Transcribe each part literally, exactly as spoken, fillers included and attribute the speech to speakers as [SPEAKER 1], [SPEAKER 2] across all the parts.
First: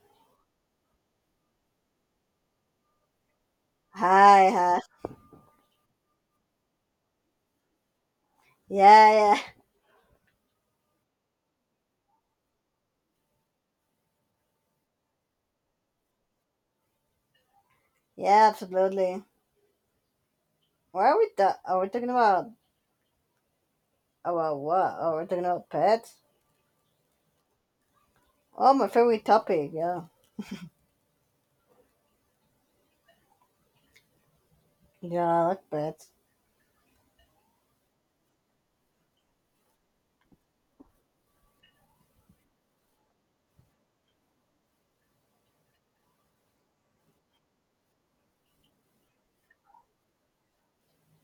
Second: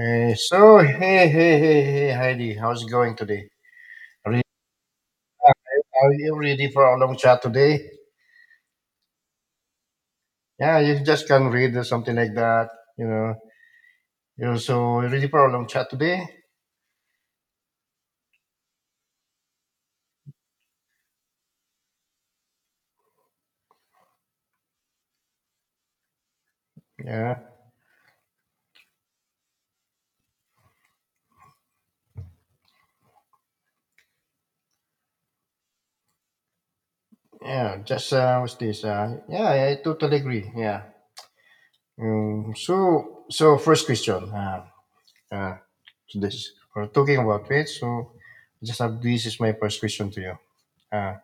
[SPEAKER 1] Uh, so, hey, hey, hey, hey, Heidi, how's it going today? Re-
[SPEAKER 2] Hi, hi.
[SPEAKER 1] Are you ready for a long chat today?
[SPEAKER 2] Yeah, yeah,
[SPEAKER 1] Yeah, you just can read or something like that, you know. You're so ready for a long chat today?
[SPEAKER 2] yeah. Absolutely. What are we? Ta- are we talking about? About what? Are we talking about pets?
[SPEAKER 1] Yeah,
[SPEAKER 2] Oh, my favorite topic. Yeah, yeah. I like pets.
[SPEAKER 1] yeah, just, uh, what's this? Uh, yeah, I totally agree, yeah. Um, so, so first question, uh, uh, to this, we're talking about weight, so just have, this is my first question to you. uh,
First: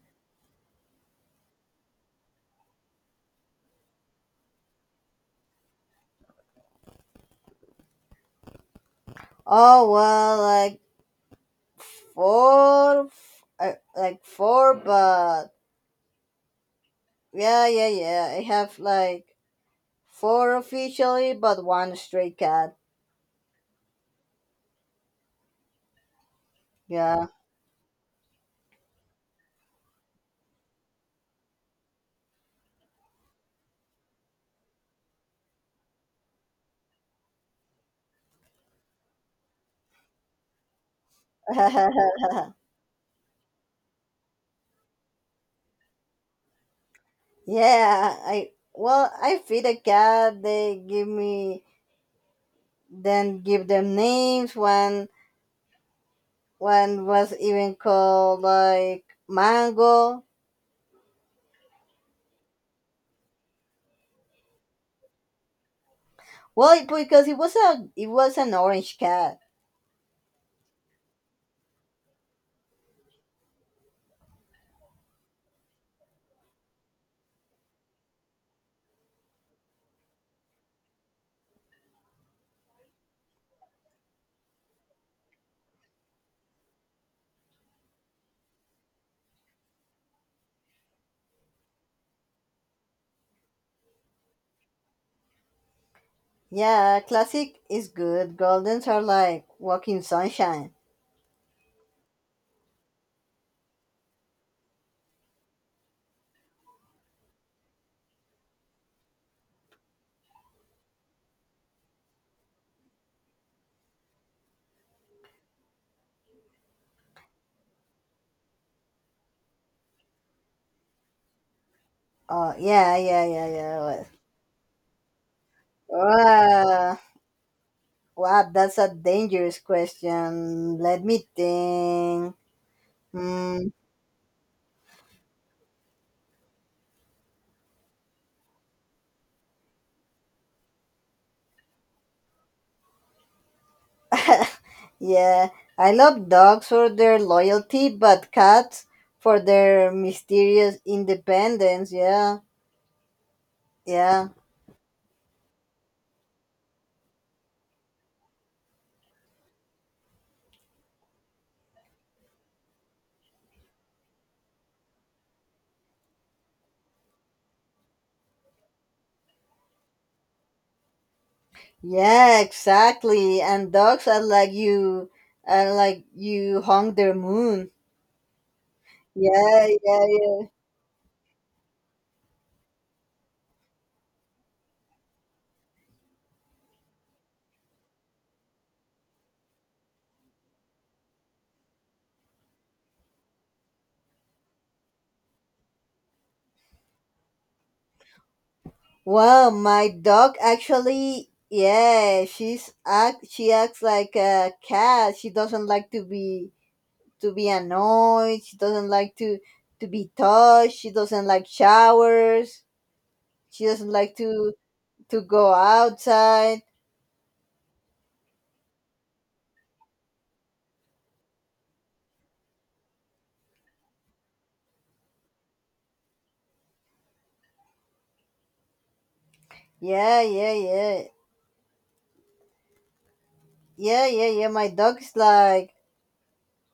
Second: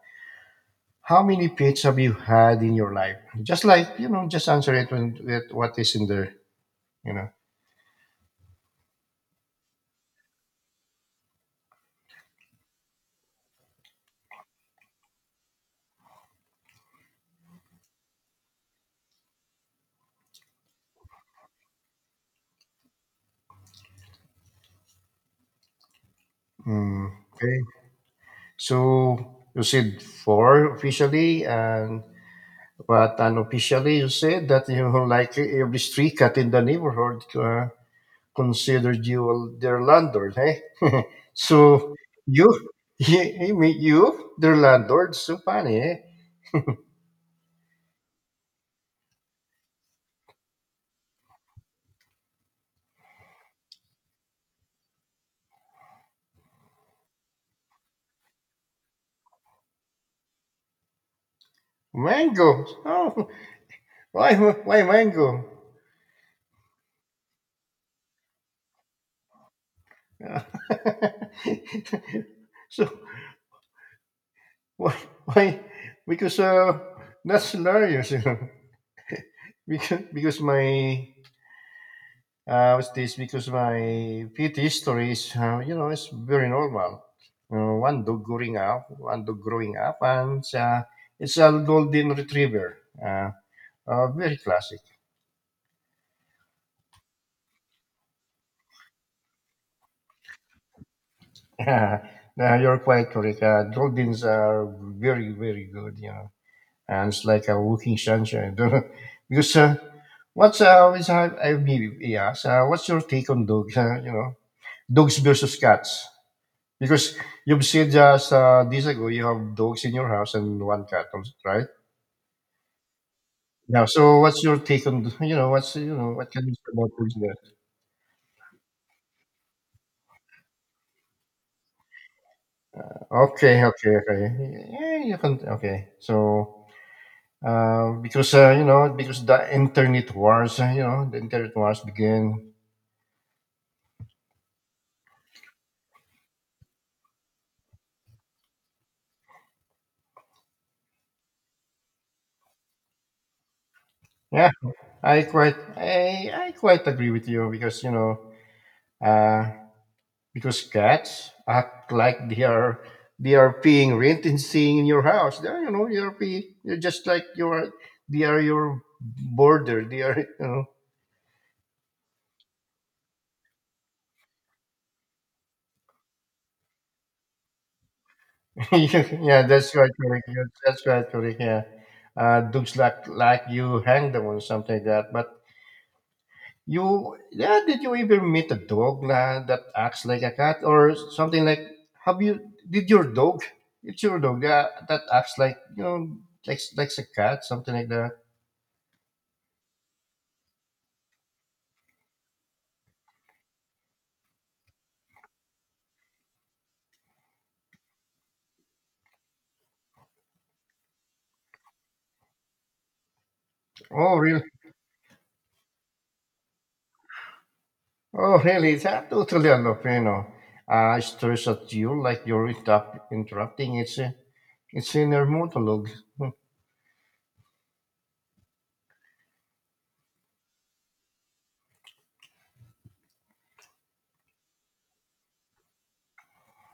[SPEAKER 1] How many pets have you had in your life? Just like you know, just answer it when with what is in there. You know.
[SPEAKER 2] Oh well, like four, uh, like four, but yeah, yeah, yeah. I have like four officially, but one stray cat.
[SPEAKER 1] Mm,
[SPEAKER 2] Yeah.
[SPEAKER 1] okay. So you said four officially, and but unofficially you said that you know, like every street cat in the neighborhood uh, considered you their landlord. Eh? so you, you, mean you, their landlord. So funny, eh?
[SPEAKER 2] Yeah. I well, I feed a cat. They give me then give them names. One one was even called like Mango.
[SPEAKER 1] Mango. Oh, why, why mango?
[SPEAKER 2] Well, because it was a it was an orange cat.
[SPEAKER 1] Yeah. so why why because uh that's hilarious you know because because my uh what's this because my P T history is uh, you know it's very normal, uh, one dog growing up one dog growing up and uh, it's a golden retriever, uh, uh very classic.
[SPEAKER 2] Yeah, classic is good. Goldens are like walking sunshine.
[SPEAKER 1] uh, you're quite correct, uh, goldens are very very good you know, and it's like a walking sunshine. Because uh, what's uh, always I, I mean, yes, uh, what's your take on dogs? Uh, you know, dogs versus cats. Because you've said just uh, days ago you have dogs in your house and one cat, right?
[SPEAKER 2] Oh yeah, yeah, yeah, yeah. It
[SPEAKER 1] Yeah.
[SPEAKER 2] was.
[SPEAKER 1] So what's your take on you know what's you know what can you say about
[SPEAKER 2] Uh,
[SPEAKER 1] dogs there?
[SPEAKER 2] wow, that's a dangerous question. Let me think. Hmm.
[SPEAKER 1] Okay, okay, okay. Yeah, you can. Okay, so uh, because uh, you know because the internet wars, uh, you know, the internet wars begin.
[SPEAKER 2] Yeah, I love dogs for their loyalty, but cats for their mysterious independence. Yeah, yeah,
[SPEAKER 1] Yeah, I quite I, I quite agree with you because you know uh, because cats act like they are they are paying rent and staying in your house. They are, you know you are pay, you are just like you are they are your border. They are you know.
[SPEAKER 2] yeah, exactly. And dogs are like you, are like you hung their moon.
[SPEAKER 1] Yeah
[SPEAKER 2] Yeah,
[SPEAKER 1] that's quite
[SPEAKER 2] yeah,
[SPEAKER 1] correct. Yeah,
[SPEAKER 2] yeah.
[SPEAKER 1] that's quite correct. Yeah, uh, dogs like like you hang them or something like that. But you, yeah, did you ever meet a dog la, that acts like a cat or something like? Have you? Did your dog? It's your dog yeah, that acts like you know, like like a cat, something like that.
[SPEAKER 2] Well, my dog actually, yeah, she's act. She acts like a cat. She doesn't like to be to be annoyed. She doesn't like to to be touched. She doesn't like showers. She doesn't like
[SPEAKER 1] Oh, really?
[SPEAKER 2] to to go outside.
[SPEAKER 1] Oh, really? Is that totally a lot, you know. Uh, stares at you like you're interrupt, interrupting. It's a, it's inner monologue.
[SPEAKER 2] Yeah, yeah, yeah. Yeah, yeah, yeah. My dog is like,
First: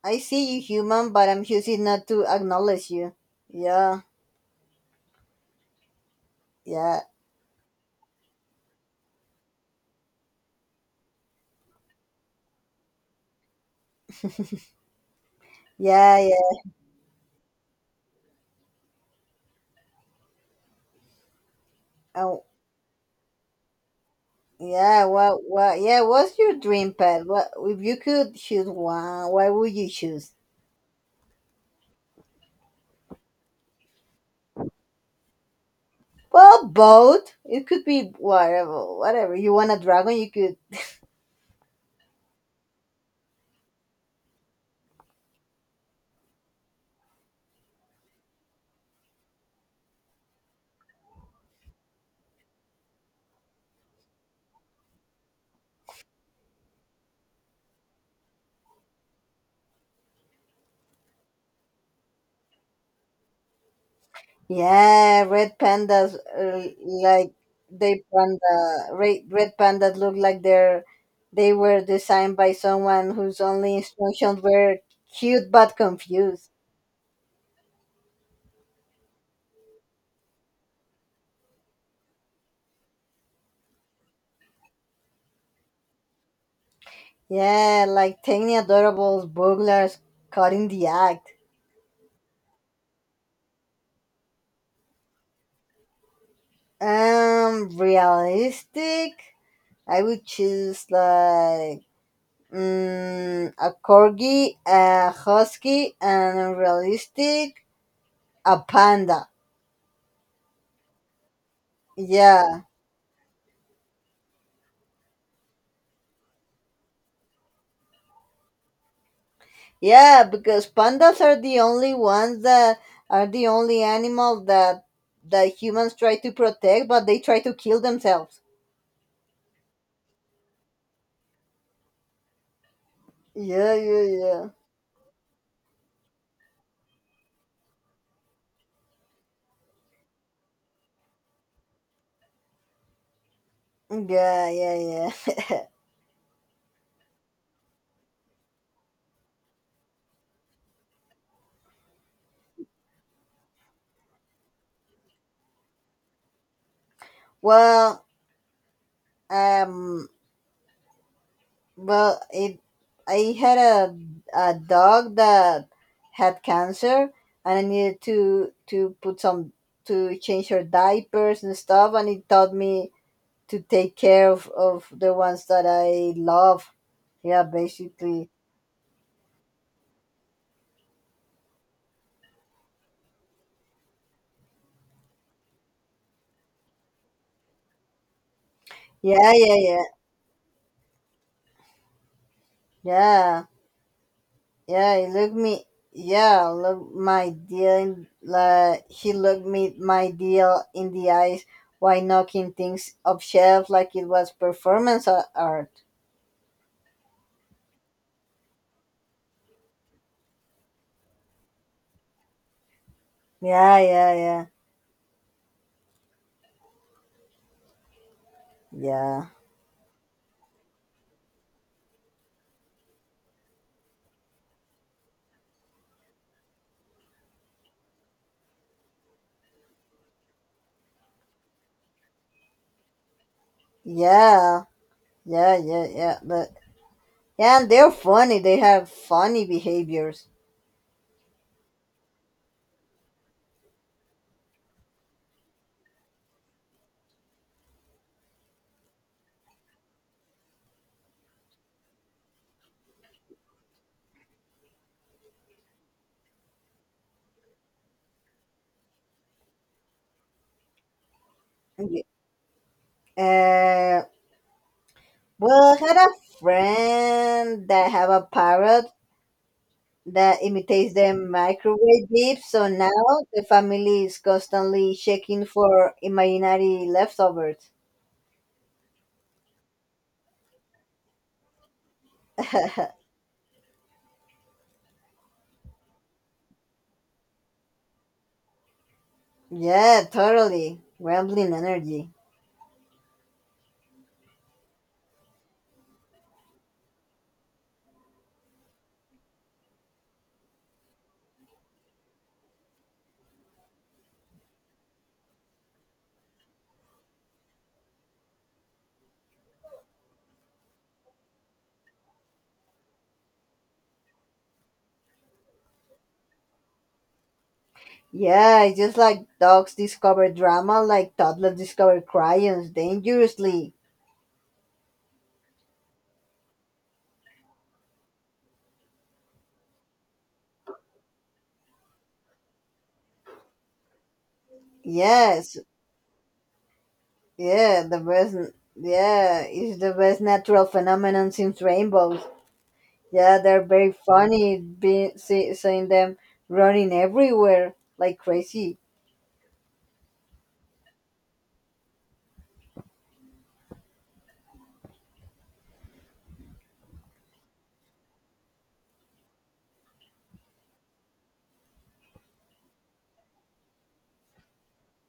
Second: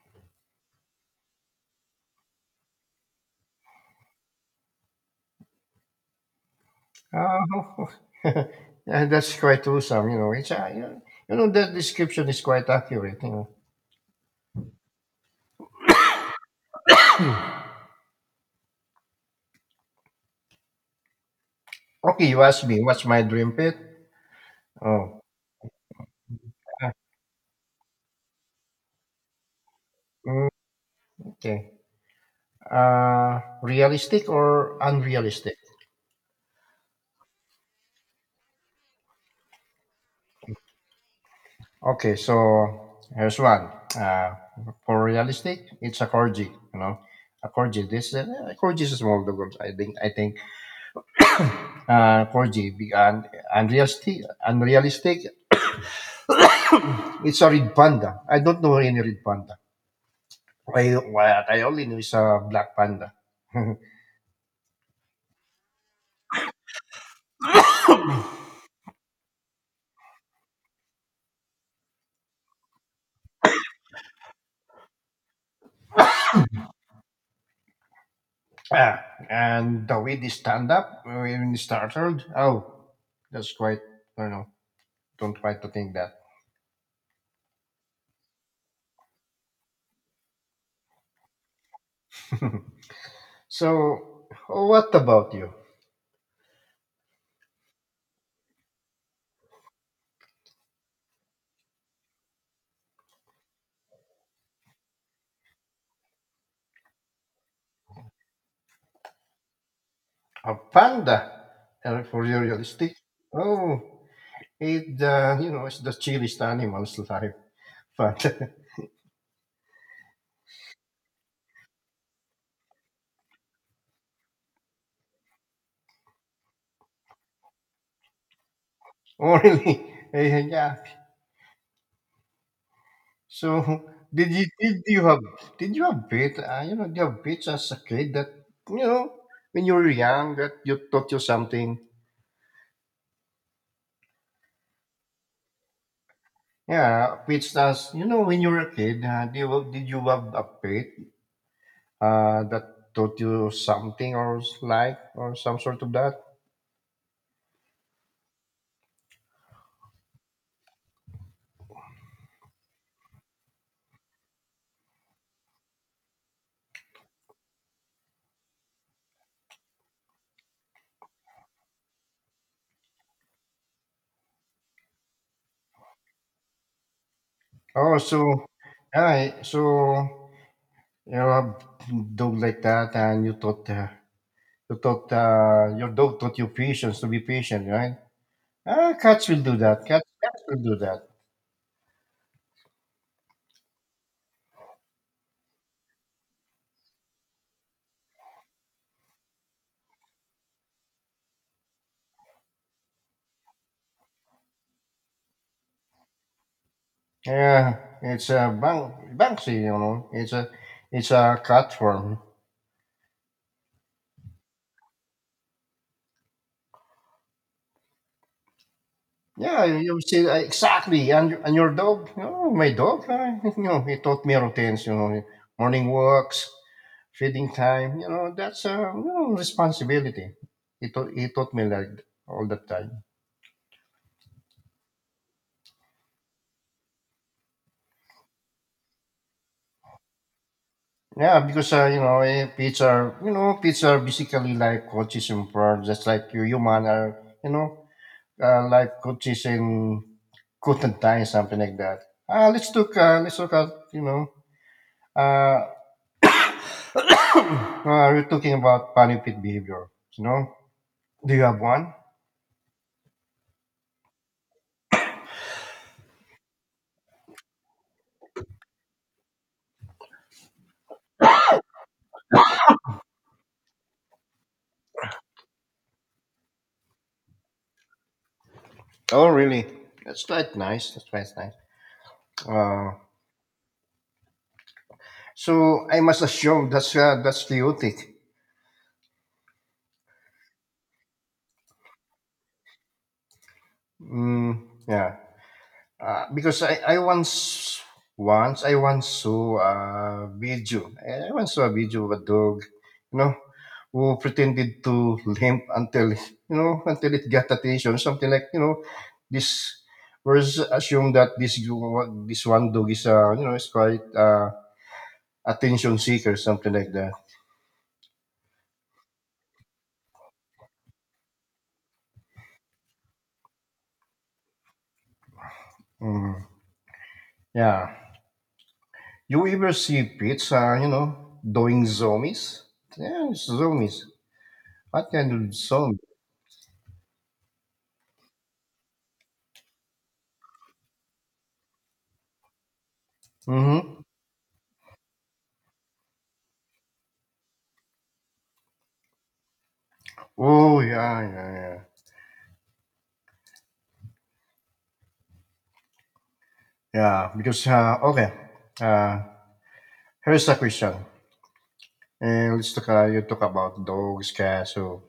[SPEAKER 2] I see you human, but I'm choosing not to acknowledge you. Yeah, yeah,
[SPEAKER 1] Oh, yeah, that's quite awesome. You know, it's a, you know, you know that description is quite accurate. You know.
[SPEAKER 2] yeah, yeah.
[SPEAKER 1] Okay, you
[SPEAKER 2] Oh,
[SPEAKER 1] asked me what's my dream pet.
[SPEAKER 2] yeah,
[SPEAKER 1] Oh.
[SPEAKER 2] what, what, yeah, what's your dream pet? What, if you could choose one, why would you choose?
[SPEAKER 1] Mm, okay. Uh, realistic or unrealistic?
[SPEAKER 2] Well, both. It could be whatever, whatever. You want a dragon, you could.
[SPEAKER 1] Okay, so here's one. Uh, for realistic, it's a corgi. You know, a corgi. This uh, corgi is a small dog. I think. I think. Uh, corgi. be- un- Unrealistic. Unrealistic. It's a red panda. I don't know any red panda. I what I only know is a black panda.
[SPEAKER 2] Yeah, red pandas uh, like they panda red red pandas look like they're they were designed by someone whose only instructions were cute but confused.
[SPEAKER 1] Ah, and the way they stand up when they startled, oh, that's quite, I don't know, don't try to think that.
[SPEAKER 2] Yeah, like tiny adorable burglars caught in the act.
[SPEAKER 1] So, what about you?
[SPEAKER 2] Um, realistic. I would choose like mm, a corgi, a husky, and realistic a panda.
[SPEAKER 1] A panda? And for you,
[SPEAKER 2] Yeah.
[SPEAKER 1] realistic? Oh, it uh, you know it's the chilliest animal's life. But
[SPEAKER 2] Yeah, because pandas are the only ones that are the only animal that that humans try to protect, but they try to kill themselves.
[SPEAKER 1] oh really? Eh, yeah.
[SPEAKER 2] Yeah,
[SPEAKER 1] So
[SPEAKER 2] yeah,
[SPEAKER 1] did you
[SPEAKER 2] yeah,
[SPEAKER 1] did you have did you have bit uh, you know did you have bits as a kid that you know when you were young that you taught you something?
[SPEAKER 2] yeah, yeah, yeah.
[SPEAKER 1] Yeah, bits as you know when you were a kid. Uh, did you did you have a pet uh, that taught you something or s- like or some sort of that?
[SPEAKER 2] Well, um, well, it. I had a a dog that had cancer, and I needed to to put some to change her diapers and stuff, and it taught me to take care of of the ones that I love. Yeah,
[SPEAKER 1] Oh,
[SPEAKER 2] basically.
[SPEAKER 1] so yeah, so you have dog like that, and you taught uh, you taught uh, your dog taught you patience to be patient, right? Ah, cats
[SPEAKER 2] Yeah,
[SPEAKER 1] will
[SPEAKER 2] yeah,
[SPEAKER 1] do
[SPEAKER 2] yeah,
[SPEAKER 1] that. Cats, cats will do that.
[SPEAKER 2] yeah, yeah. He looked me. Yeah, look my deal. In, like he looked me my deal in the eyes while knocking things off shelf like it was performance a- art.
[SPEAKER 1] Yeah, it's a bank, Banksy, you know. It's a it's a cat form.
[SPEAKER 2] Yeah, yeah, yeah, yeah,
[SPEAKER 1] Yeah, you see, uh, exactly. And, your- and your dog? Oh, my dog, uh, you know, he taught me routines, you know, morning walks, feeding time, you know, that's a you know, responsibility. He, taught he taught me like all the time.
[SPEAKER 2] yeah, yeah, yeah, yeah. But, yeah, and they're funny. They have funny behaviors.
[SPEAKER 1] Yeah, because, uh, you know, eh, pets are, you know, pets are basically like coaches in prayer, just like you human are, you know, uh, like coaches in content time, something like that. Uh, let's look, uh, let's look at, you know, uh, Uh, we're talking about funny fit behavior. You know, do you have
[SPEAKER 2] Uh,
[SPEAKER 1] one?
[SPEAKER 2] well, I had a friend that have a parrot that imitates the microwave beep. So now the family is constantly checking for imaginary leftovers.
[SPEAKER 1] Oh, really? That's quite nice. That's quite nice. Uh, so I must assume that's uh, that's chaotic.
[SPEAKER 2] Yeah, totally. Rambling energy.
[SPEAKER 1] Mm, yeah. Uh, because I, I once once I once saw a video. I once saw a video of a dog, you know, who pretended to limp until you know until it got attention. Something like you know, this. Whereas assume that this this one dog is uh, you know is quite uh, attention seeker, something like that.
[SPEAKER 2] Yeah, it's just like dogs discover drama, like toddlers discover crayons dangerously.
[SPEAKER 1] Mm. Yeah. You ever see pets, uh, you know, doing zombies? Yeah, zombies. What kind of
[SPEAKER 2] Yes,
[SPEAKER 1] zombie?
[SPEAKER 2] yeah, the best, yeah, it's the best natural phenomenon since rainbows. Yeah, they're very
[SPEAKER 1] Mm-hmm.
[SPEAKER 2] funny, be, see, seeing them running everywhere like crazy.
[SPEAKER 1] Oh yeah, yeah, yeah, yeah. Because uh, okay, uh, here's a question, and let's talk. Uh, you talk about dogs, cats. So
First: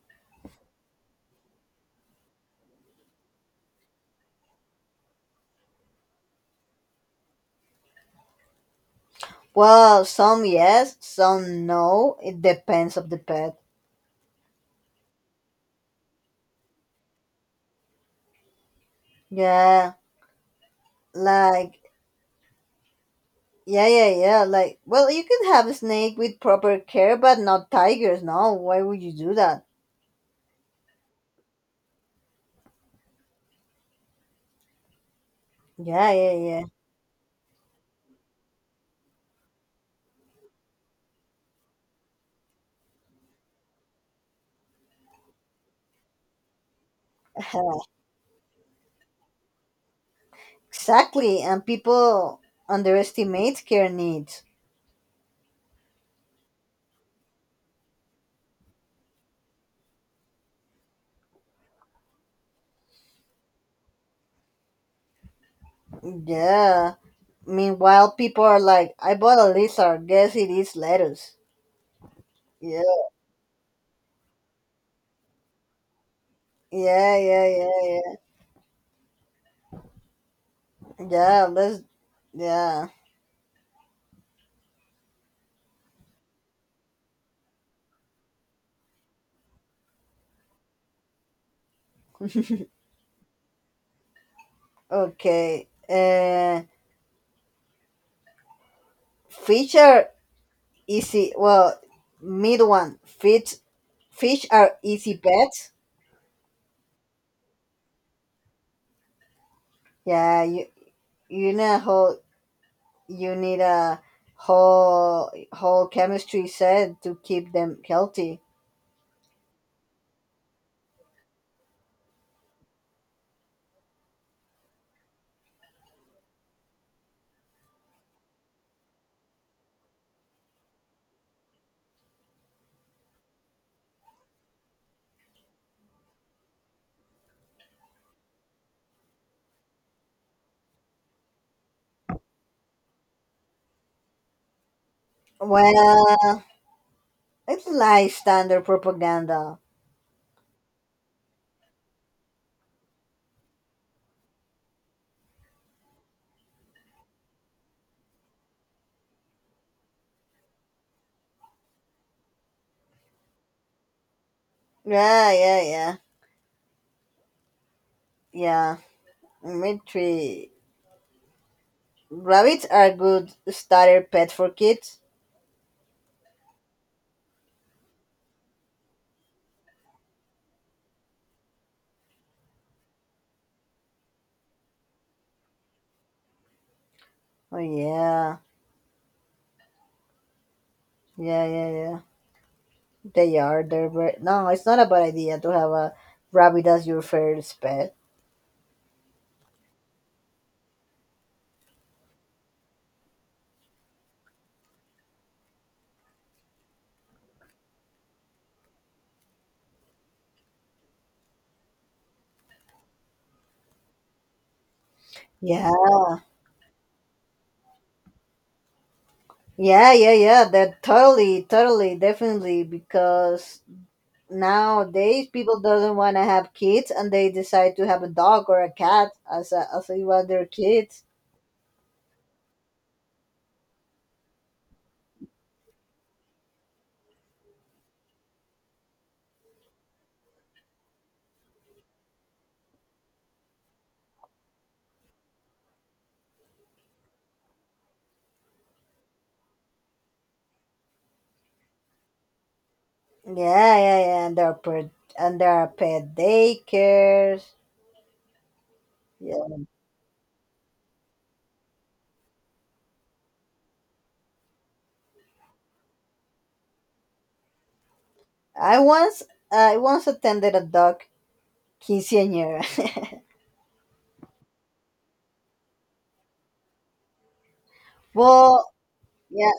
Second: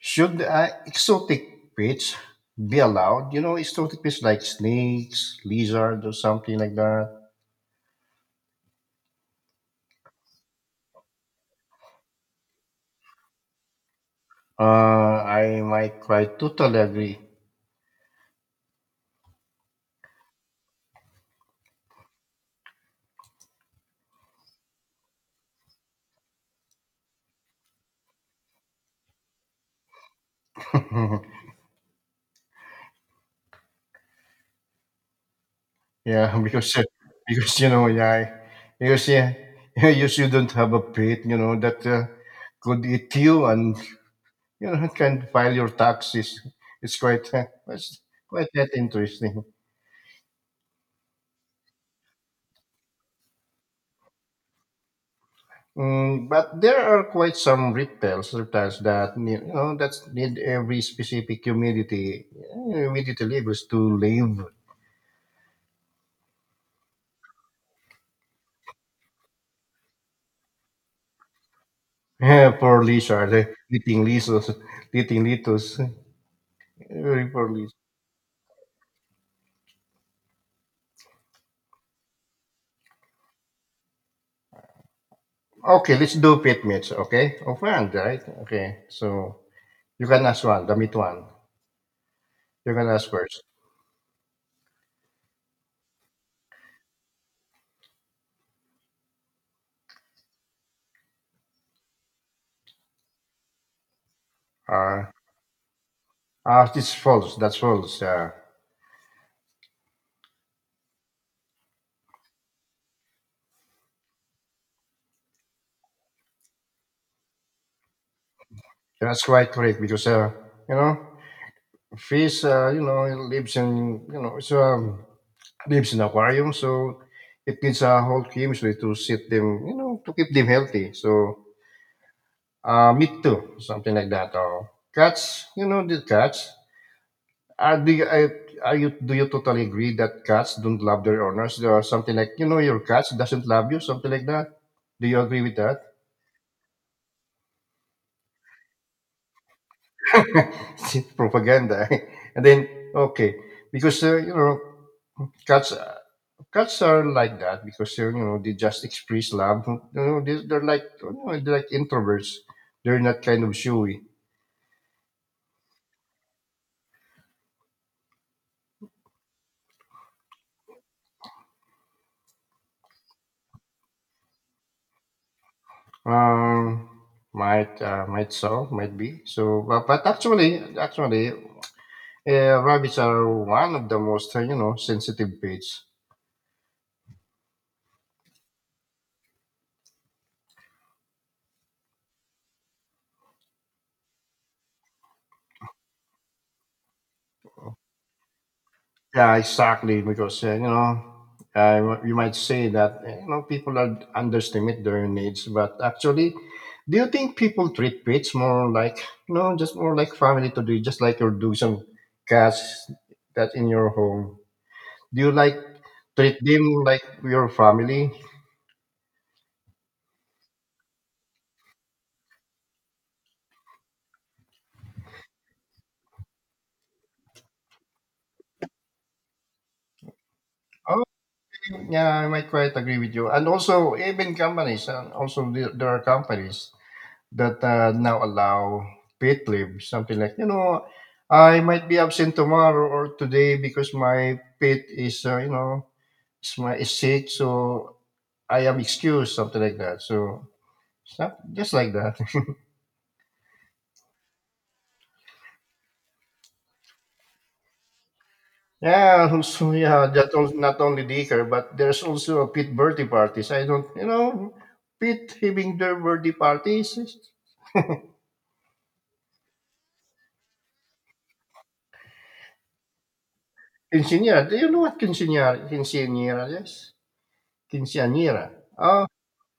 [SPEAKER 1] should uh, exotic pets be allowed? You know, exotic pets like snakes, lizard, or something like that.
[SPEAKER 2] Well, some yes, some no. It depends of the pet.
[SPEAKER 1] Uh, I might quite totally agree.
[SPEAKER 2] Yeah, like yeah, yeah, yeah. Like well, you can have a snake with proper care, but not tigers. No, why would you do that? Yeah, yeah,
[SPEAKER 1] Yeah,
[SPEAKER 2] yeah.
[SPEAKER 1] because uh, because you know, yeah, because yeah, you shouldn't have a pet. You know that uh, could eat you and you know, can file your taxes. It's quite it's quite that interesting.
[SPEAKER 2] Exactly, and people underestimate care needs.
[SPEAKER 1] Mm, but there are quite some reptiles, reptiles that need, you know that need every specific humidity uh, humidity levels to live.
[SPEAKER 2] Yeah. Meanwhile, people are like, "I bought a lizard. Guess it is lettuce." Yeah,
[SPEAKER 1] For lizard, eh, eating lizards, eating litos.
[SPEAKER 2] yeah,
[SPEAKER 1] Very
[SPEAKER 2] yeah,
[SPEAKER 1] poor
[SPEAKER 2] yeah,
[SPEAKER 1] lizard.
[SPEAKER 2] yeah. Yeah, let's. Yeah.
[SPEAKER 1] Okay, let's do pet meats. Okay, of one, right? Okay, so you can ask one, the meat one. You can ask first.
[SPEAKER 2] Okay. Uh. Fish are easy. Well, mid one. Fish fish are
[SPEAKER 1] Uh,
[SPEAKER 2] easy pets.
[SPEAKER 1] ah, this false. That's false. Uh,
[SPEAKER 2] Yeah, you you need a whole you need a whole whole chemistry set to keep them healthy.
[SPEAKER 1] That's quite correct because uh, you know fish uh, you know it lives in you know it's um, lives in aquarium so it needs a whole chemistry to sit them you know to keep them healthy so uh, meat too something like that, or cats you know the cats are do you, I- are you do you totally agree that cats don't love their owners? There are something like you know your cats doesn't love you something like that, do you agree with that?
[SPEAKER 2] Well, it's like standard propaganda.
[SPEAKER 1] Propaganda. And then okay, because uh, you know cats Cats are like that because they're you know they just express love. You know they, they're like you know, they're like introverts. They're not kind of showy.
[SPEAKER 2] Yeah, yeah, yeah, yeah. Mitri, rabbits are good starter pet for kids.
[SPEAKER 1] Um, might uh, might so might be so. But, but actually, actually, uh, rabbits are one of the most uh, you know sensitive pets.
[SPEAKER 2] Oh yeah, yeah, yeah, yeah. They are. They're very, no. It's not a bad idea to have a rabbit as your first pet.
[SPEAKER 1] Yeah, exactly. Because uh, you know, uh, you might say that eh, you know people are underestimate their needs, but actually, do you think people treat pets more like you know just more like family to do, just like you're doing some cats that in your home? Do you like
[SPEAKER 2] Yeah,
[SPEAKER 1] treat them like your family?
[SPEAKER 2] yeah, yeah, yeah. That totally, totally, definitely. Because nowadays people doesn't want to have kids, and they decide to have a dog or a cat as a, as a, one of their
[SPEAKER 1] Oh,
[SPEAKER 2] kids.
[SPEAKER 1] yeah, I might quite agree with you. And also, even companies, and also the, there are companies that uh, now allow paid leave, something like, you know, I might be absent tomorrow or today because my pet is, uh, you know, is, my, is sick, so I am excused, something like that. So, stuff, just like that.
[SPEAKER 2] Yeah, yeah, yeah. And there are per, and there are pet daycares.
[SPEAKER 1] Yeah,
[SPEAKER 2] Yeah,
[SPEAKER 1] also, yeah, that also, not only liquor, but there's also a pit birthday parties. I don't, you know, pit having their birthday parties. Is-
[SPEAKER 2] I once I once attended a dog quinceañera.
[SPEAKER 1] Quinceañera, do you know what quinceañera, quinceañera is? Quinceañera.
[SPEAKER 2] Well,
[SPEAKER 1] Oh,
[SPEAKER 2] yeah.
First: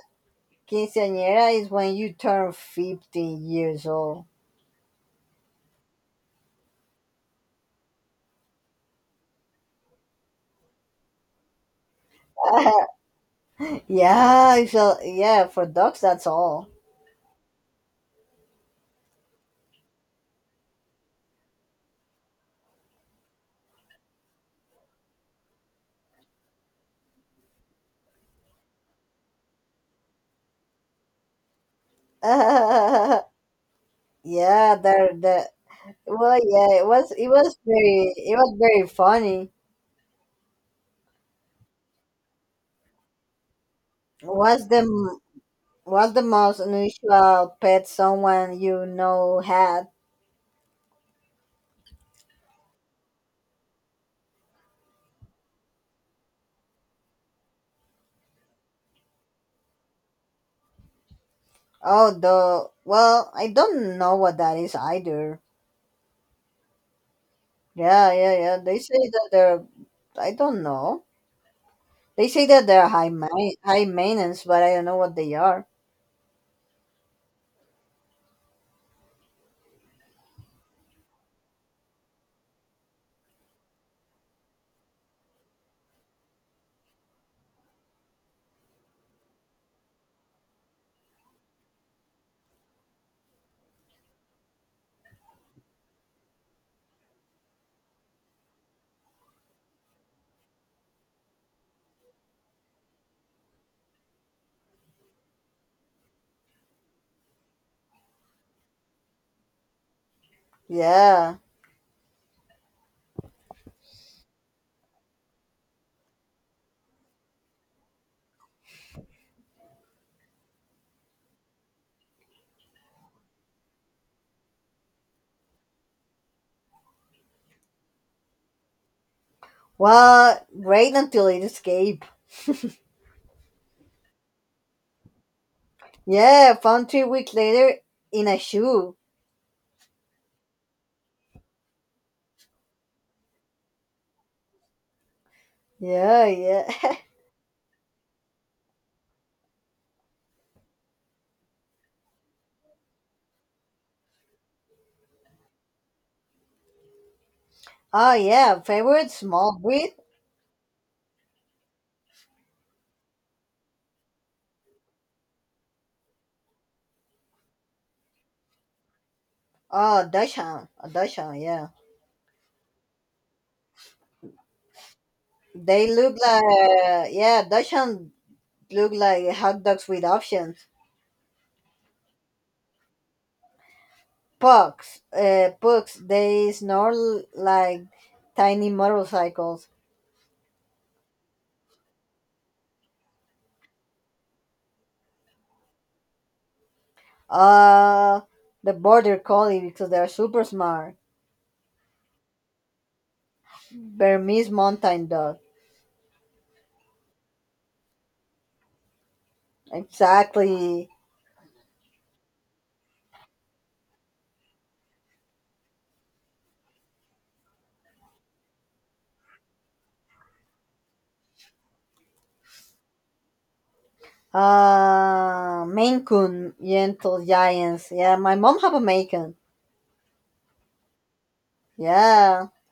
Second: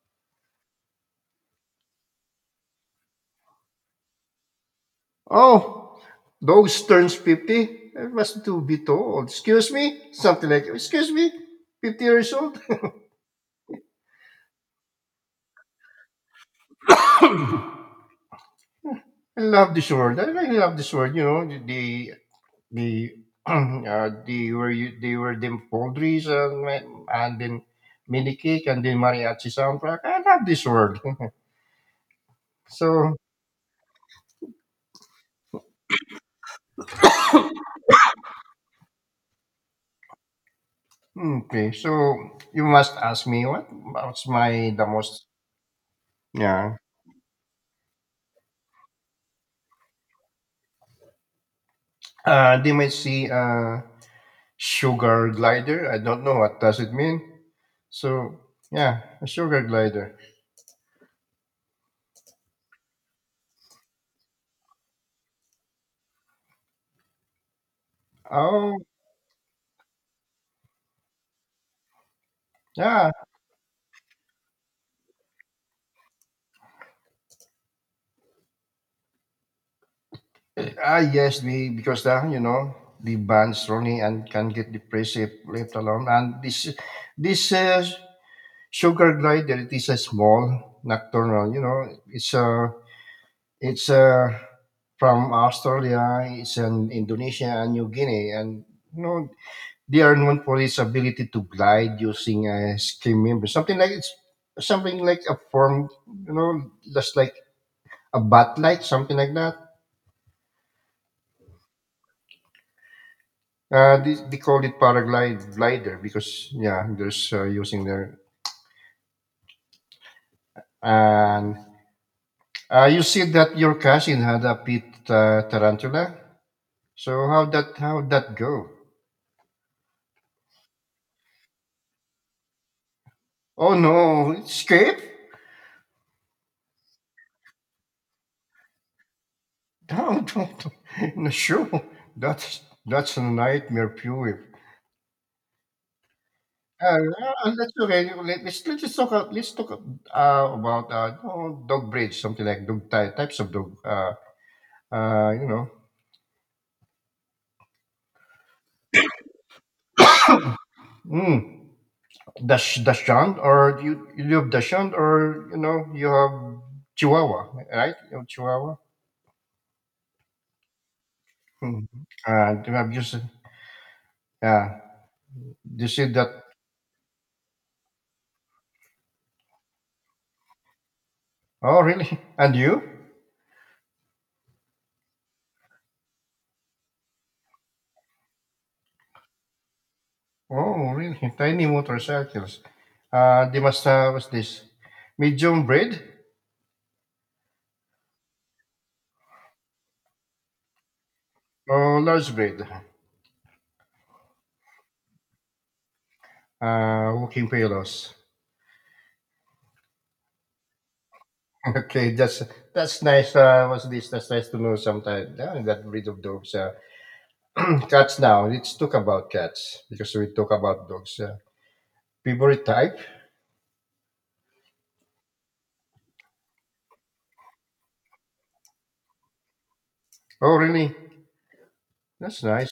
[SPEAKER 2] Quinceañera is when you turn fifteen years old.
[SPEAKER 1] oh, those turns fifty I must to be told. Excuse me? Something like, excuse me? fifty years old?
[SPEAKER 2] Yeah, so yeah, for dogs that's all.
[SPEAKER 1] I love this word. I really love this word. You know, the, the, uh, they were, u- they were the poultries and, and then mini cake and then mariachi soundtrack. I love this word. So,
[SPEAKER 2] Yeah, there the well yeah, it was it was very it was very funny.
[SPEAKER 1] okay. So you must ask me what, what's
[SPEAKER 2] What's
[SPEAKER 1] my,
[SPEAKER 2] the
[SPEAKER 1] the
[SPEAKER 2] m-
[SPEAKER 1] most,
[SPEAKER 2] what's the most
[SPEAKER 1] yeah.
[SPEAKER 2] unusual pet someone you know had?
[SPEAKER 1] Uh, they might see, uh. Sugar glider? I don't know what does it mean. So yeah, a sugar glider.
[SPEAKER 2] Oh, the well, I don't know what that is either. Yeah, yeah, yeah.
[SPEAKER 1] Oh
[SPEAKER 2] They say that they're I don't know. They say that they're high
[SPEAKER 1] yeah.
[SPEAKER 2] ma- high maintenance, but I don't know what they are.
[SPEAKER 1] Ah yes, the because the you know the bands Ronnie and can get depressive left alone. And this this uh, sugar glider it is a small nocturnal. You know it's a it's a from Australia, it's in Indonesia and New Guinea, and you know they are known for its ability to glide using a skin member, something like it's something like a form, you know, just like a bat light, something like that.
[SPEAKER 2] Yeah.
[SPEAKER 1] Uh, they, they call it paraglide glider because yeah, there's uh, using there. And uh, you said that your cousin had a pit uh, tarantula. So how that how that go?
[SPEAKER 2] Well, great until it escaped.
[SPEAKER 1] Oh no, it escaped?
[SPEAKER 2] Yeah, found three weeks later in a shoe.
[SPEAKER 1] No, don't. don't. No, sure. That's that's a nightmare fuel.
[SPEAKER 2] Yeah, yeah.
[SPEAKER 1] Ah, yeah, and that's okay. Let- Let's let's just talk. a- Let's talk uh, about uh, oh, dog breeds, something like dog ty- types of dog. Uh, uh, you know,
[SPEAKER 2] Oh yeah, favorite small breed?
[SPEAKER 1] mm, Dash Dachshund, or do you you have Dachshund, or you know you have Chihuahua, right? You have Chihuahua.
[SPEAKER 2] Oh, Dachshund. A Dachshund, yeah.
[SPEAKER 1] Hmm. Uh, do you have just, yeah? You
[SPEAKER 2] They
[SPEAKER 1] see
[SPEAKER 2] look
[SPEAKER 1] that?
[SPEAKER 2] like yeah, Dachshund look like hot dogs with options.
[SPEAKER 1] Oh, really? And you?
[SPEAKER 2] Pugs, uh, pugs. They snore like tiny motorcycles.
[SPEAKER 1] Oh, really? Tiny motorcycles. Uh, they must have, what's this? Medium breed
[SPEAKER 2] Uh, the border collie because they're super smart.
[SPEAKER 1] or large breed?
[SPEAKER 2] Burmese mountain dog.
[SPEAKER 1] Uh, Walking Pillows.
[SPEAKER 2] Exactly.
[SPEAKER 1] Okay, that's that's nice. Uh, what's this? That's nice to know. Sometimes, yeah, that breed of dogs. Uh, cats now. Let's talk about cats because we talk about dogs. Uh, favorite type?
[SPEAKER 2] Uh, Maine Coon, Yentl Giants. Yeah, my mom have a Maine Coon.
[SPEAKER 1] Oh, really? That's
[SPEAKER 2] Yeah.
[SPEAKER 1] nice.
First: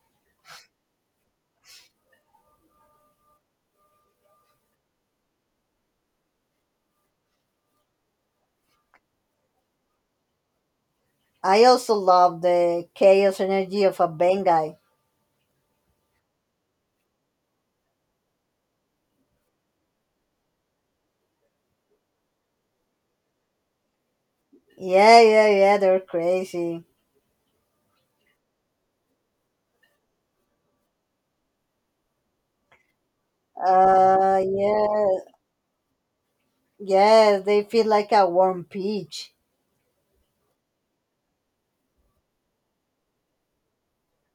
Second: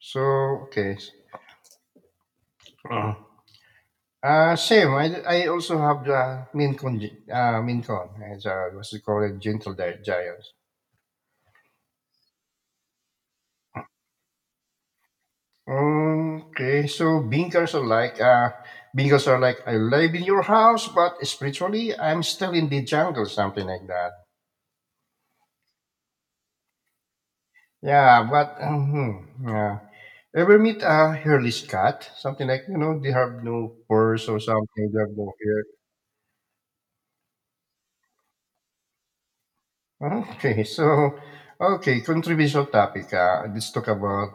[SPEAKER 1] So okay. Uh, uh, Same. I, I also have the Maine Coon. G- Uh, Maine Coon. As, uh, what's it called? Gentle Di- Giant.
[SPEAKER 2] I also love the chaos energy of a Bengai.
[SPEAKER 1] Okay, so bingers are like uh, bingers are like, I live in your house, but spiritually I'm still in the jungle, something like that.
[SPEAKER 2] Yeah, yeah, yeah, they're crazy.
[SPEAKER 1] Yeah, but mhm, yeah. Ever meet a hairless cat? Something like, you know, they have no furs or
[SPEAKER 2] Uh,
[SPEAKER 1] something, they have
[SPEAKER 2] yeah,
[SPEAKER 1] no hair.
[SPEAKER 2] yeah, they feel like a warm peach.
[SPEAKER 1] Okay, so okay, controversial topic. Uh, let's talk about,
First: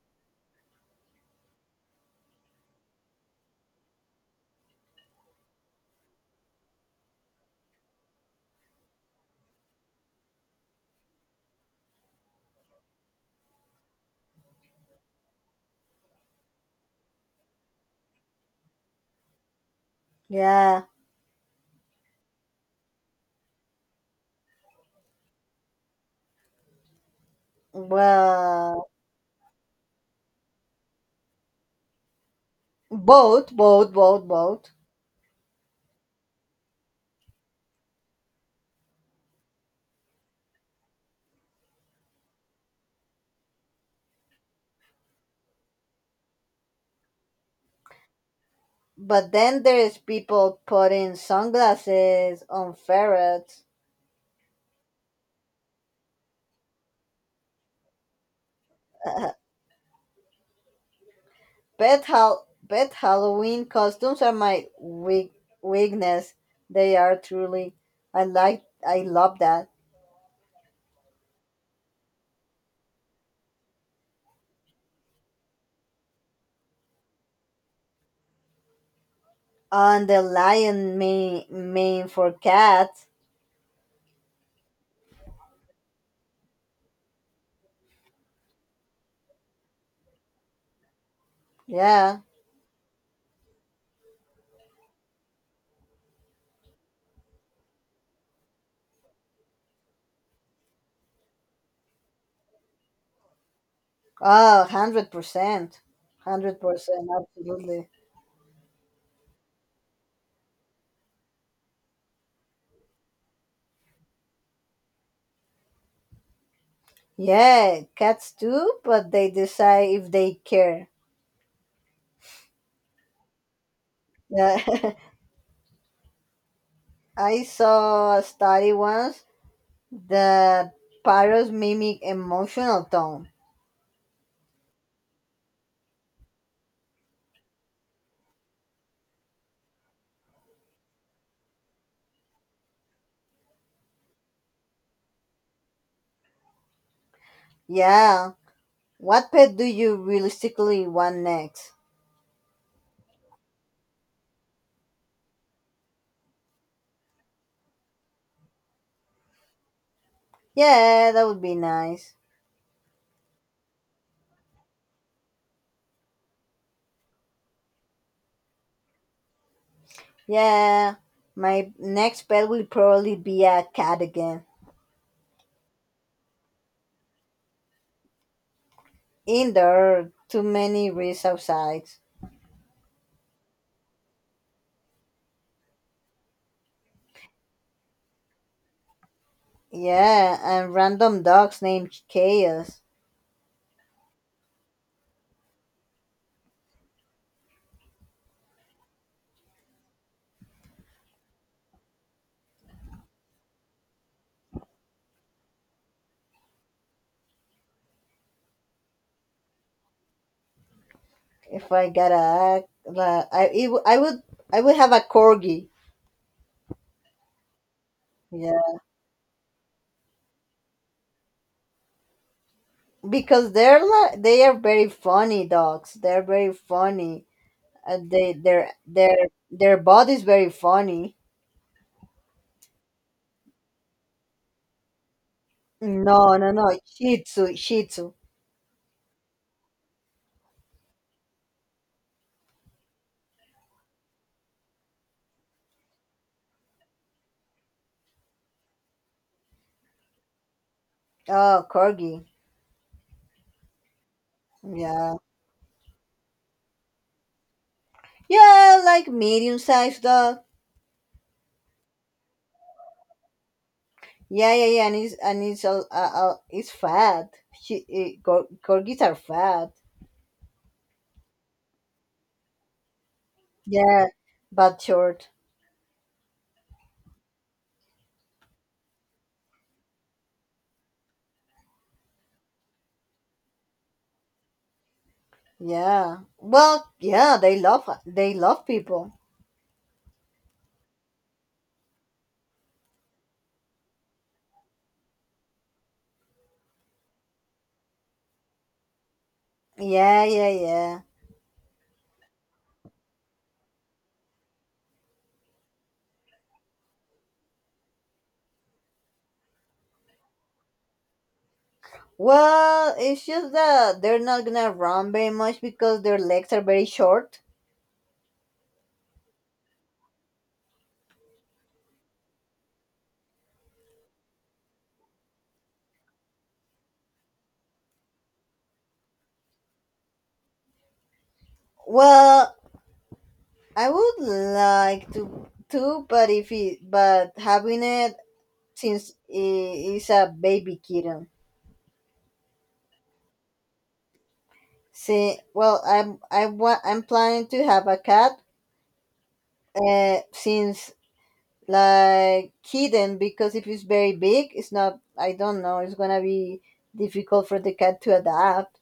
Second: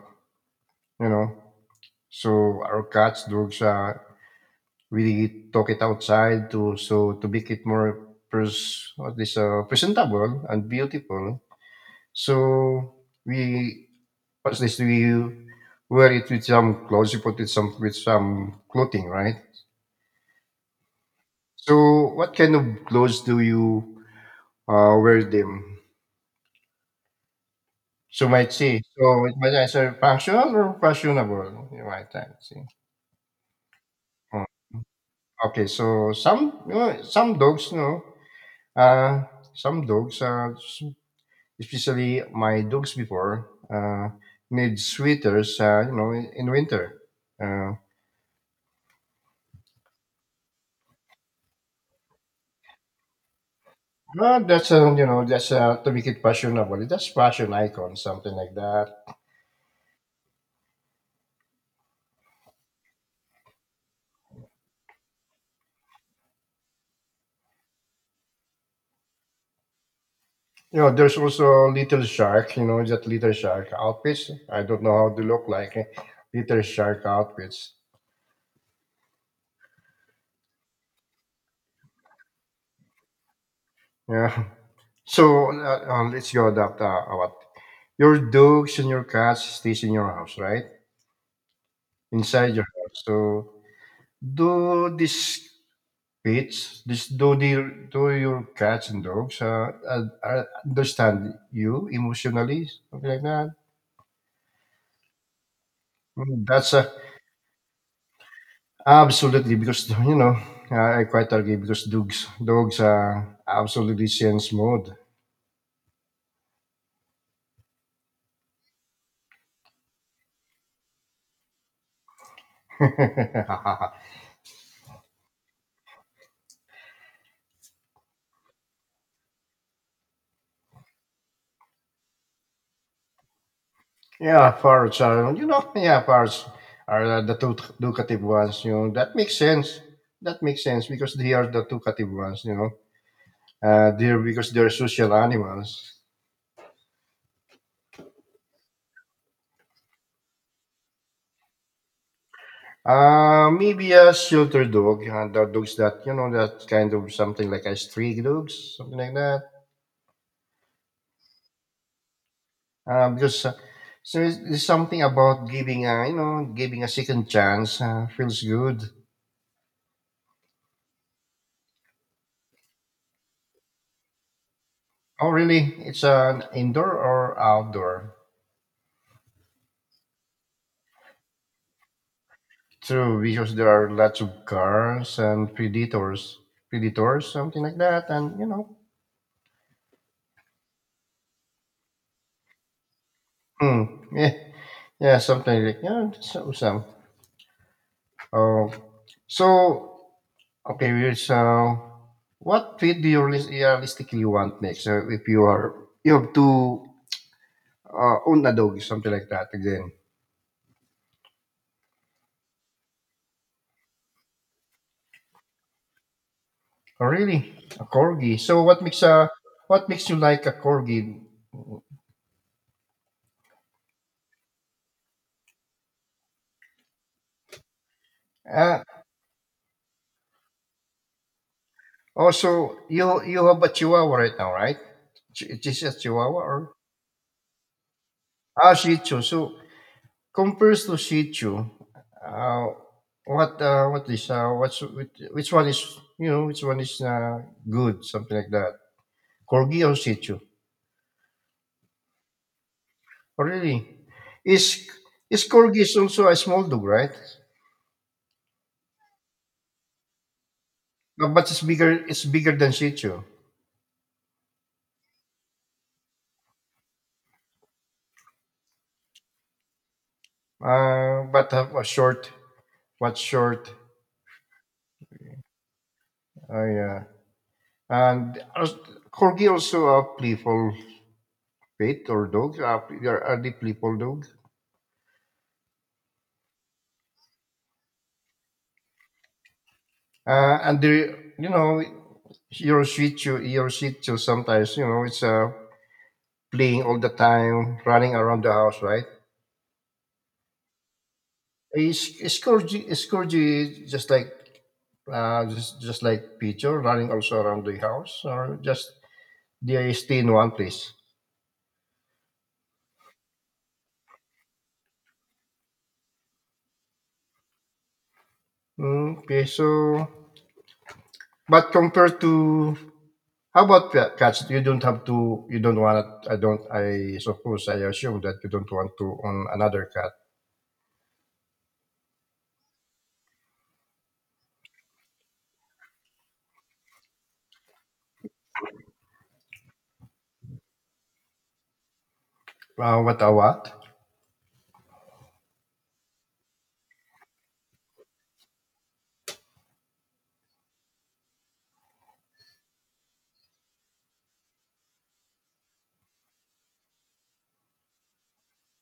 [SPEAKER 1] you know so our cats, dogs. Uh, We talk it outside to, so, to make it more pres- what this, uh, presentable and beautiful. So we, what's this, we wear it with some clothes. You put it some with some clothing, right?
[SPEAKER 2] Yeah,
[SPEAKER 1] So what kind of clothes do you uh, wear them? So might see.
[SPEAKER 2] well,
[SPEAKER 1] So it might answer functional or fashionable. You might type, see.
[SPEAKER 2] both, both, both,
[SPEAKER 1] Mm.
[SPEAKER 2] both.
[SPEAKER 1] Okay, so some, you know, some dogs, no, uh, some dogs uh, especially my dogs before uh, need sweaters, uh, you know in, in winter, uh,
[SPEAKER 2] But then there's people putting sunglasses on ferrets.
[SPEAKER 1] well, that's a you know that's a, to make it fashionable. That's fashion icon, something like that.
[SPEAKER 2] Uh, pet, hal- Pet Halloween costumes are my weak- weakness. They are truly. I like. I love that.
[SPEAKER 1] You know, there's also little shark, you know that little shark outfits. I don't know how they look like, eh, little shark outfits,
[SPEAKER 2] And the lion mane, mane for cats.
[SPEAKER 1] yeah. So uh, uh, let's go adapt, uh, what, your dogs and your cats stays in your house, right?
[SPEAKER 2] Yeah.
[SPEAKER 1] Inside your house. So do this pets, just do their, do your cats and dogs, uh, uh, uh, understand you emotionally, something like that.
[SPEAKER 2] Oh, one hundred percent.
[SPEAKER 1] Mm, That's uh,
[SPEAKER 2] one hundred percent. Absolutely.
[SPEAKER 1] absolutely, because, you know, I I quite argue because dogs dogs are absolutely sense mode.
[SPEAKER 2] Yeah, cats too, but they decide if they care. Yeah. I saw a study once. The parrots mimic emotional tone.
[SPEAKER 1] Yeah, parrots are you know yeah parrots are uh, the two talkative ones. You know, that makes sense. That makes sense because they are the talkative ones. You know, uh, they're, because they're social animals.
[SPEAKER 2] Yeah. What pet do you realistically want next?
[SPEAKER 1] Uh, maybe a shelter dog, uh, the dogs that, you know that kind of, something like a stray dogs, something like that.
[SPEAKER 2] Yeah, that would be nice.
[SPEAKER 1] Uh, because, uh, so it's, it's something about giving a, you know giving a second chance, uh, feels good.
[SPEAKER 2] Yeah. My next pet will probably be a cat again.
[SPEAKER 1] Oh, really? It's an indoor or outdoor?
[SPEAKER 2] Indoor, too many risks outside.
[SPEAKER 1] True, because there are lots of cars and predators, predators, something like that, and you know,
[SPEAKER 2] Yeah, and random dogs named Chaos.
[SPEAKER 1] hmm, yeah, yeah, something like yeah, so some. Oh, so. Okay, well, so what pet do you realis- realistically want next? So, if you are you have to uh, own a dog, something like that again.
[SPEAKER 2] If I gotta act, like, I, it, w- I would I would have a corgi.
[SPEAKER 1] Oh, really? A corgi.
[SPEAKER 2] Yeah,
[SPEAKER 1] So what makes a, what makes you like a corgi?
[SPEAKER 2] because they're like they are very funny dogs. They're very funny. Uh, they their
[SPEAKER 1] Uh,
[SPEAKER 2] their their body's very funny.
[SPEAKER 1] Also, you you have a Chihuahua right now, right? Ch- It is a
[SPEAKER 2] No,
[SPEAKER 1] Chihuahua,
[SPEAKER 2] no, no.
[SPEAKER 1] or
[SPEAKER 2] Shih Tzu, Shih Tzu.
[SPEAKER 1] ah Shih Tzu. So compares to Shih Tzu, uh, what uh, what is uh, what's which, which one is, you know which one is, uh, good, something like that? Corgi or Shih Tzu?
[SPEAKER 2] Oh, corgi.
[SPEAKER 1] Oh, really? Is
[SPEAKER 2] Yeah,
[SPEAKER 1] is Corgi is also a small dog, right?
[SPEAKER 2] yeah, like medium-sized dog.
[SPEAKER 1] Uh, But it's bigger. It's bigger than Shih Tzu.
[SPEAKER 2] Yeah, yeah, yeah, and it's and it's uh, uh, it's fat. She, it, cor- corgis are fat.
[SPEAKER 1] Uh, but have a short. What short?
[SPEAKER 2] Yeah, but short.
[SPEAKER 1] Uh, yeah. And as- Corgi also a playful pet or dog. Uh, they are are they playful dog?
[SPEAKER 2] Yeah. Well, yeah, they love they love people.
[SPEAKER 1] Uh, and they, you know, your Shih Tzu, your Shih Tzu sometimes, you know, it's uh, playing all the time, running around the house, right?
[SPEAKER 2] Yeah, yeah, yeah.
[SPEAKER 1] Is is Corgi is Corgi just like, Uh, just just like picture running also around the house, or just they stay in one place.
[SPEAKER 2] Well, it's just that they're not gonna run very much because their legs are very short.
[SPEAKER 1] Mm, okay, so, but compared to, how about ca- cats? You don't have to. You don't want. I don't. I suppose. I assume that you don't want to own another cat.
[SPEAKER 2] Well, I would like to too, but if it but having it since it is a baby kitten.
[SPEAKER 1] Uh, what a what?
[SPEAKER 2] See, well, I'm I want I'm planning to have a cat. Uh, since like kitten because if it's very big, it's not. I don't know. It's gonna be difficult for the cat to adapt.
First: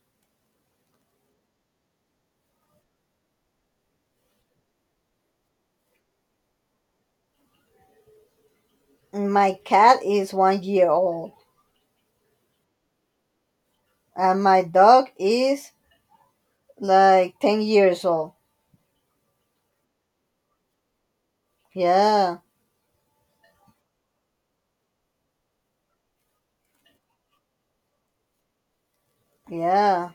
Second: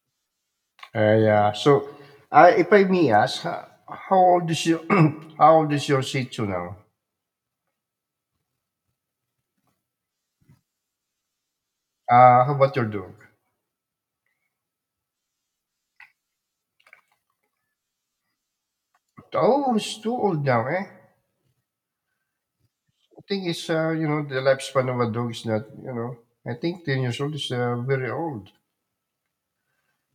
[SPEAKER 1] Uh, yeah. So, uh, if I may ask, ho- how old is your how old is your Shih Tzu now?
[SPEAKER 2] My cat is one year old,
[SPEAKER 1] Uh, how about your dog?
[SPEAKER 2] and my dog is like ten years old.
[SPEAKER 1] Oh, it's too old now, eh?
[SPEAKER 2] Yeah,
[SPEAKER 1] Thing is, uh, you know, the lifespan of a dog is not, you know, I think ten years old is uh, very old.
[SPEAKER 2] yeah.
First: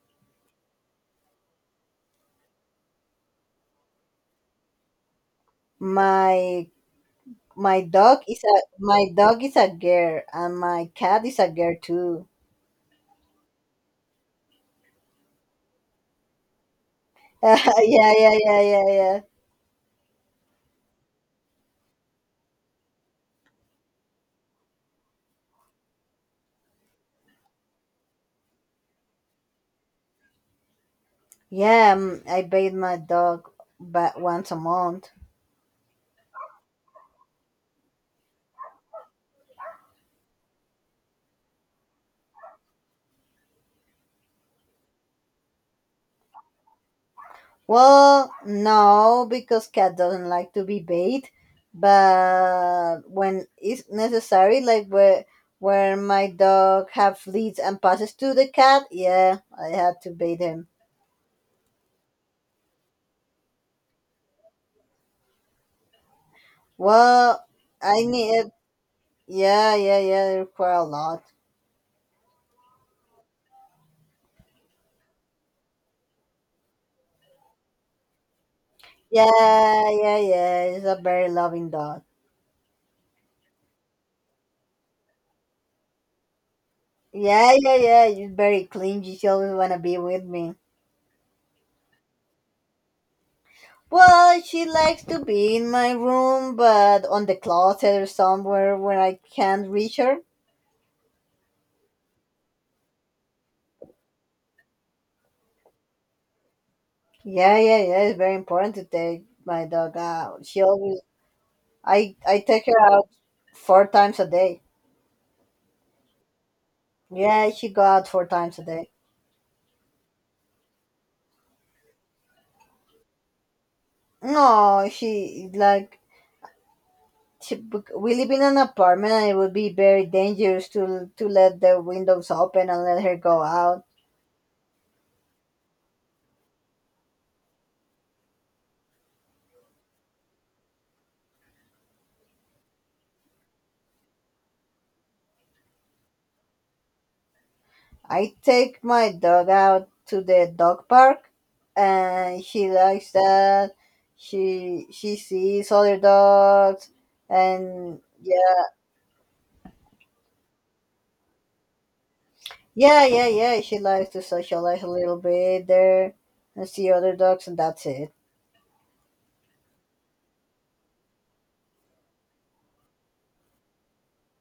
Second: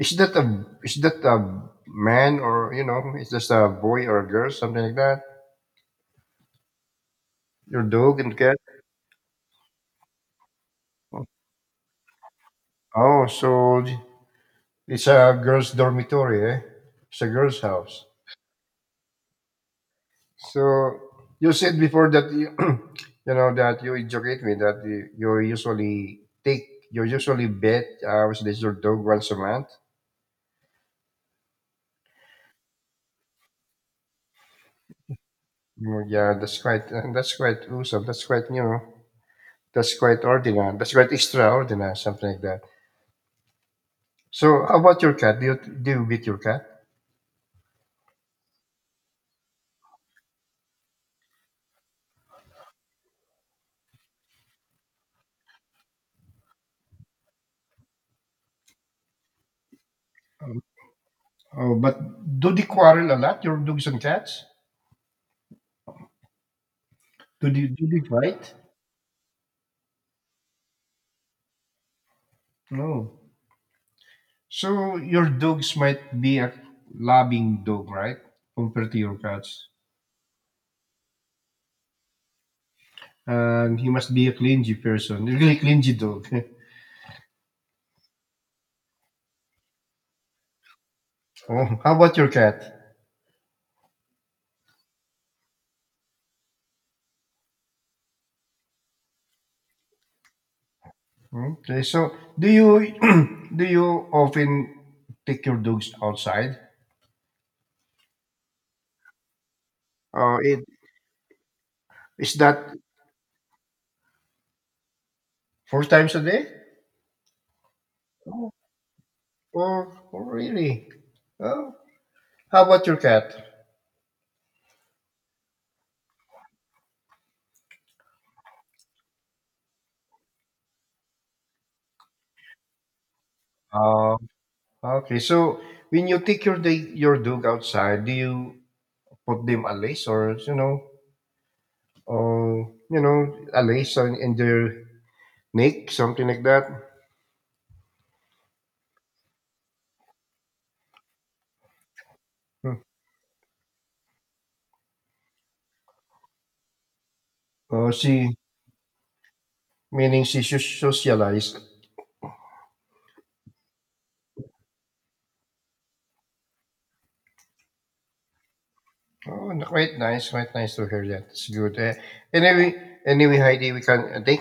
[SPEAKER 1] Is that a is that a man, or, you know, is just a boy or a girl, something like that?
[SPEAKER 2] My My
[SPEAKER 1] Your
[SPEAKER 2] dog
[SPEAKER 1] dog and
[SPEAKER 2] is
[SPEAKER 1] cat.
[SPEAKER 2] a my dog is a girl, and my cat is a girl too.
[SPEAKER 1] Oh, so it's a girl's dormitory, eh? It's a girl's
[SPEAKER 2] Yeah,
[SPEAKER 1] house.
[SPEAKER 2] yeah, yeah, yeah, yeah.
[SPEAKER 1] So you said before that you, you know that you educate me that you, you usually take, you usually bet, uh, was this your dog once a month.
[SPEAKER 2] Yeah, um, I bathe my dog, but once a month.
[SPEAKER 1] Oh, yeah, that's quite that's quite awesome. That's quite, you know, that's quite ordinary. That's quite extraordinary, something like that. So, how about your cat? Do you do you beat your cat?
[SPEAKER 2] Well, no, because cat doesn't like to be bathed. But when it's necessary, like where where my dog have fleas and passes to the cat, yeah, I had to bathe him.
[SPEAKER 1] Oh, but do they quarrel a lot? Your dogs and cats?
[SPEAKER 2] Well,
[SPEAKER 1] Do they do they
[SPEAKER 2] I need.
[SPEAKER 1] fight?
[SPEAKER 2] Yeah, yeah, yeah. They require a lot.
[SPEAKER 1] No. So your dogs might be a loving dog, right? Compared to your cats,
[SPEAKER 2] Yeah, yeah, yeah. It's a very loving dog.
[SPEAKER 1] and he must be a clingy person, a really clingy dog.
[SPEAKER 2] Yeah, yeah, yeah. She's very clean. She always wanna be with me.
[SPEAKER 1] Oh, how about your cat?
[SPEAKER 2] Well, she likes to be in my room, but on the closet or somewhere where I can't reach her.
[SPEAKER 1] Okay, so do you do you often take your dogs outside?
[SPEAKER 2] Yeah, yeah, yeah. It's very important to take my dog
[SPEAKER 1] Uh,
[SPEAKER 2] out.
[SPEAKER 1] it
[SPEAKER 2] She always, I,
[SPEAKER 1] is
[SPEAKER 2] I
[SPEAKER 1] that
[SPEAKER 2] take her out four times a day.
[SPEAKER 1] four times a day?
[SPEAKER 2] Yeah, she go out four
[SPEAKER 1] Oh,
[SPEAKER 2] times a day.
[SPEAKER 1] oh, oh, really? Oh, how about your cat?
[SPEAKER 2] No, she like typ- we live in an apartment and it would be very dangerous to to let the windows open and let her go out.
[SPEAKER 1] Uh, okay, so when you take your day, your dog outside, do you put them a lace, or, you know, or you know, a lace on in their neck, something like that?
[SPEAKER 2] I take my dog out to the dog park and she
[SPEAKER 1] Hmm.
[SPEAKER 2] likes that. She she sees other dogs
[SPEAKER 1] Oh,
[SPEAKER 2] and
[SPEAKER 1] she,
[SPEAKER 2] yeah
[SPEAKER 1] meaning she should socialize.
[SPEAKER 2] yeah yeah yeah she likes to socialize a little bit there and see other dogs and that's it.
[SPEAKER 1] Oh, no, quite nice, quite nice to hear that. It's good. Eh, anyway, anyway, Heidi, we can. I think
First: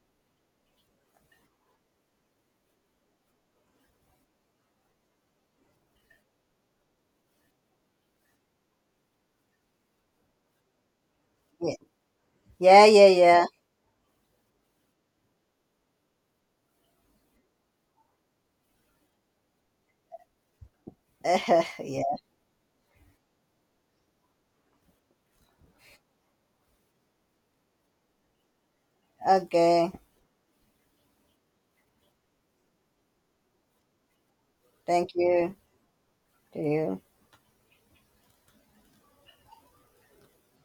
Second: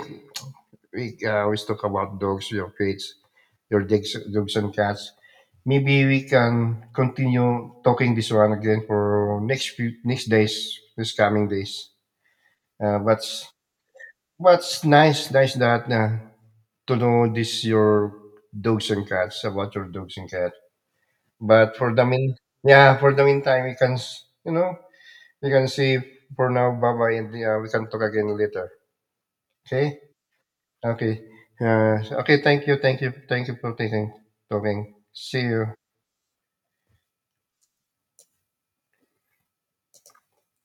[SPEAKER 1] we uh, always talk about dogs, your pets, your dogs, dogs and cats. Maybe we can continue talking this one again for next few next days, this coming days.
[SPEAKER 2] Yeah yeah
[SPEAKER 1] Uh,
[SPEAKER 2] yeah
[SPEAKER 1] but
[SPEAKER 2] yeah
[SPEAKER 1] what's nice, nice that uh, to know this your dogs and cats about your dogs and cats. But for the
[SPEAKER 2] yeah.
[SPEAKER 1] mean, yeah, for the meantime, we can s- you know you can see for now. Bye bye, and uh, we can talk again later. Okay.
[SPEAKER 2] Okay.
[SPEAKER 1] Okay. Uh, okay. Thank you. Thank you. Thank you for taking talking.
[SPEAKER 2] Thank
[SPEAKER 1] See
[SPEAKER 2] you
[SPEAKER 1] you.
[SPEAKER 2] to you.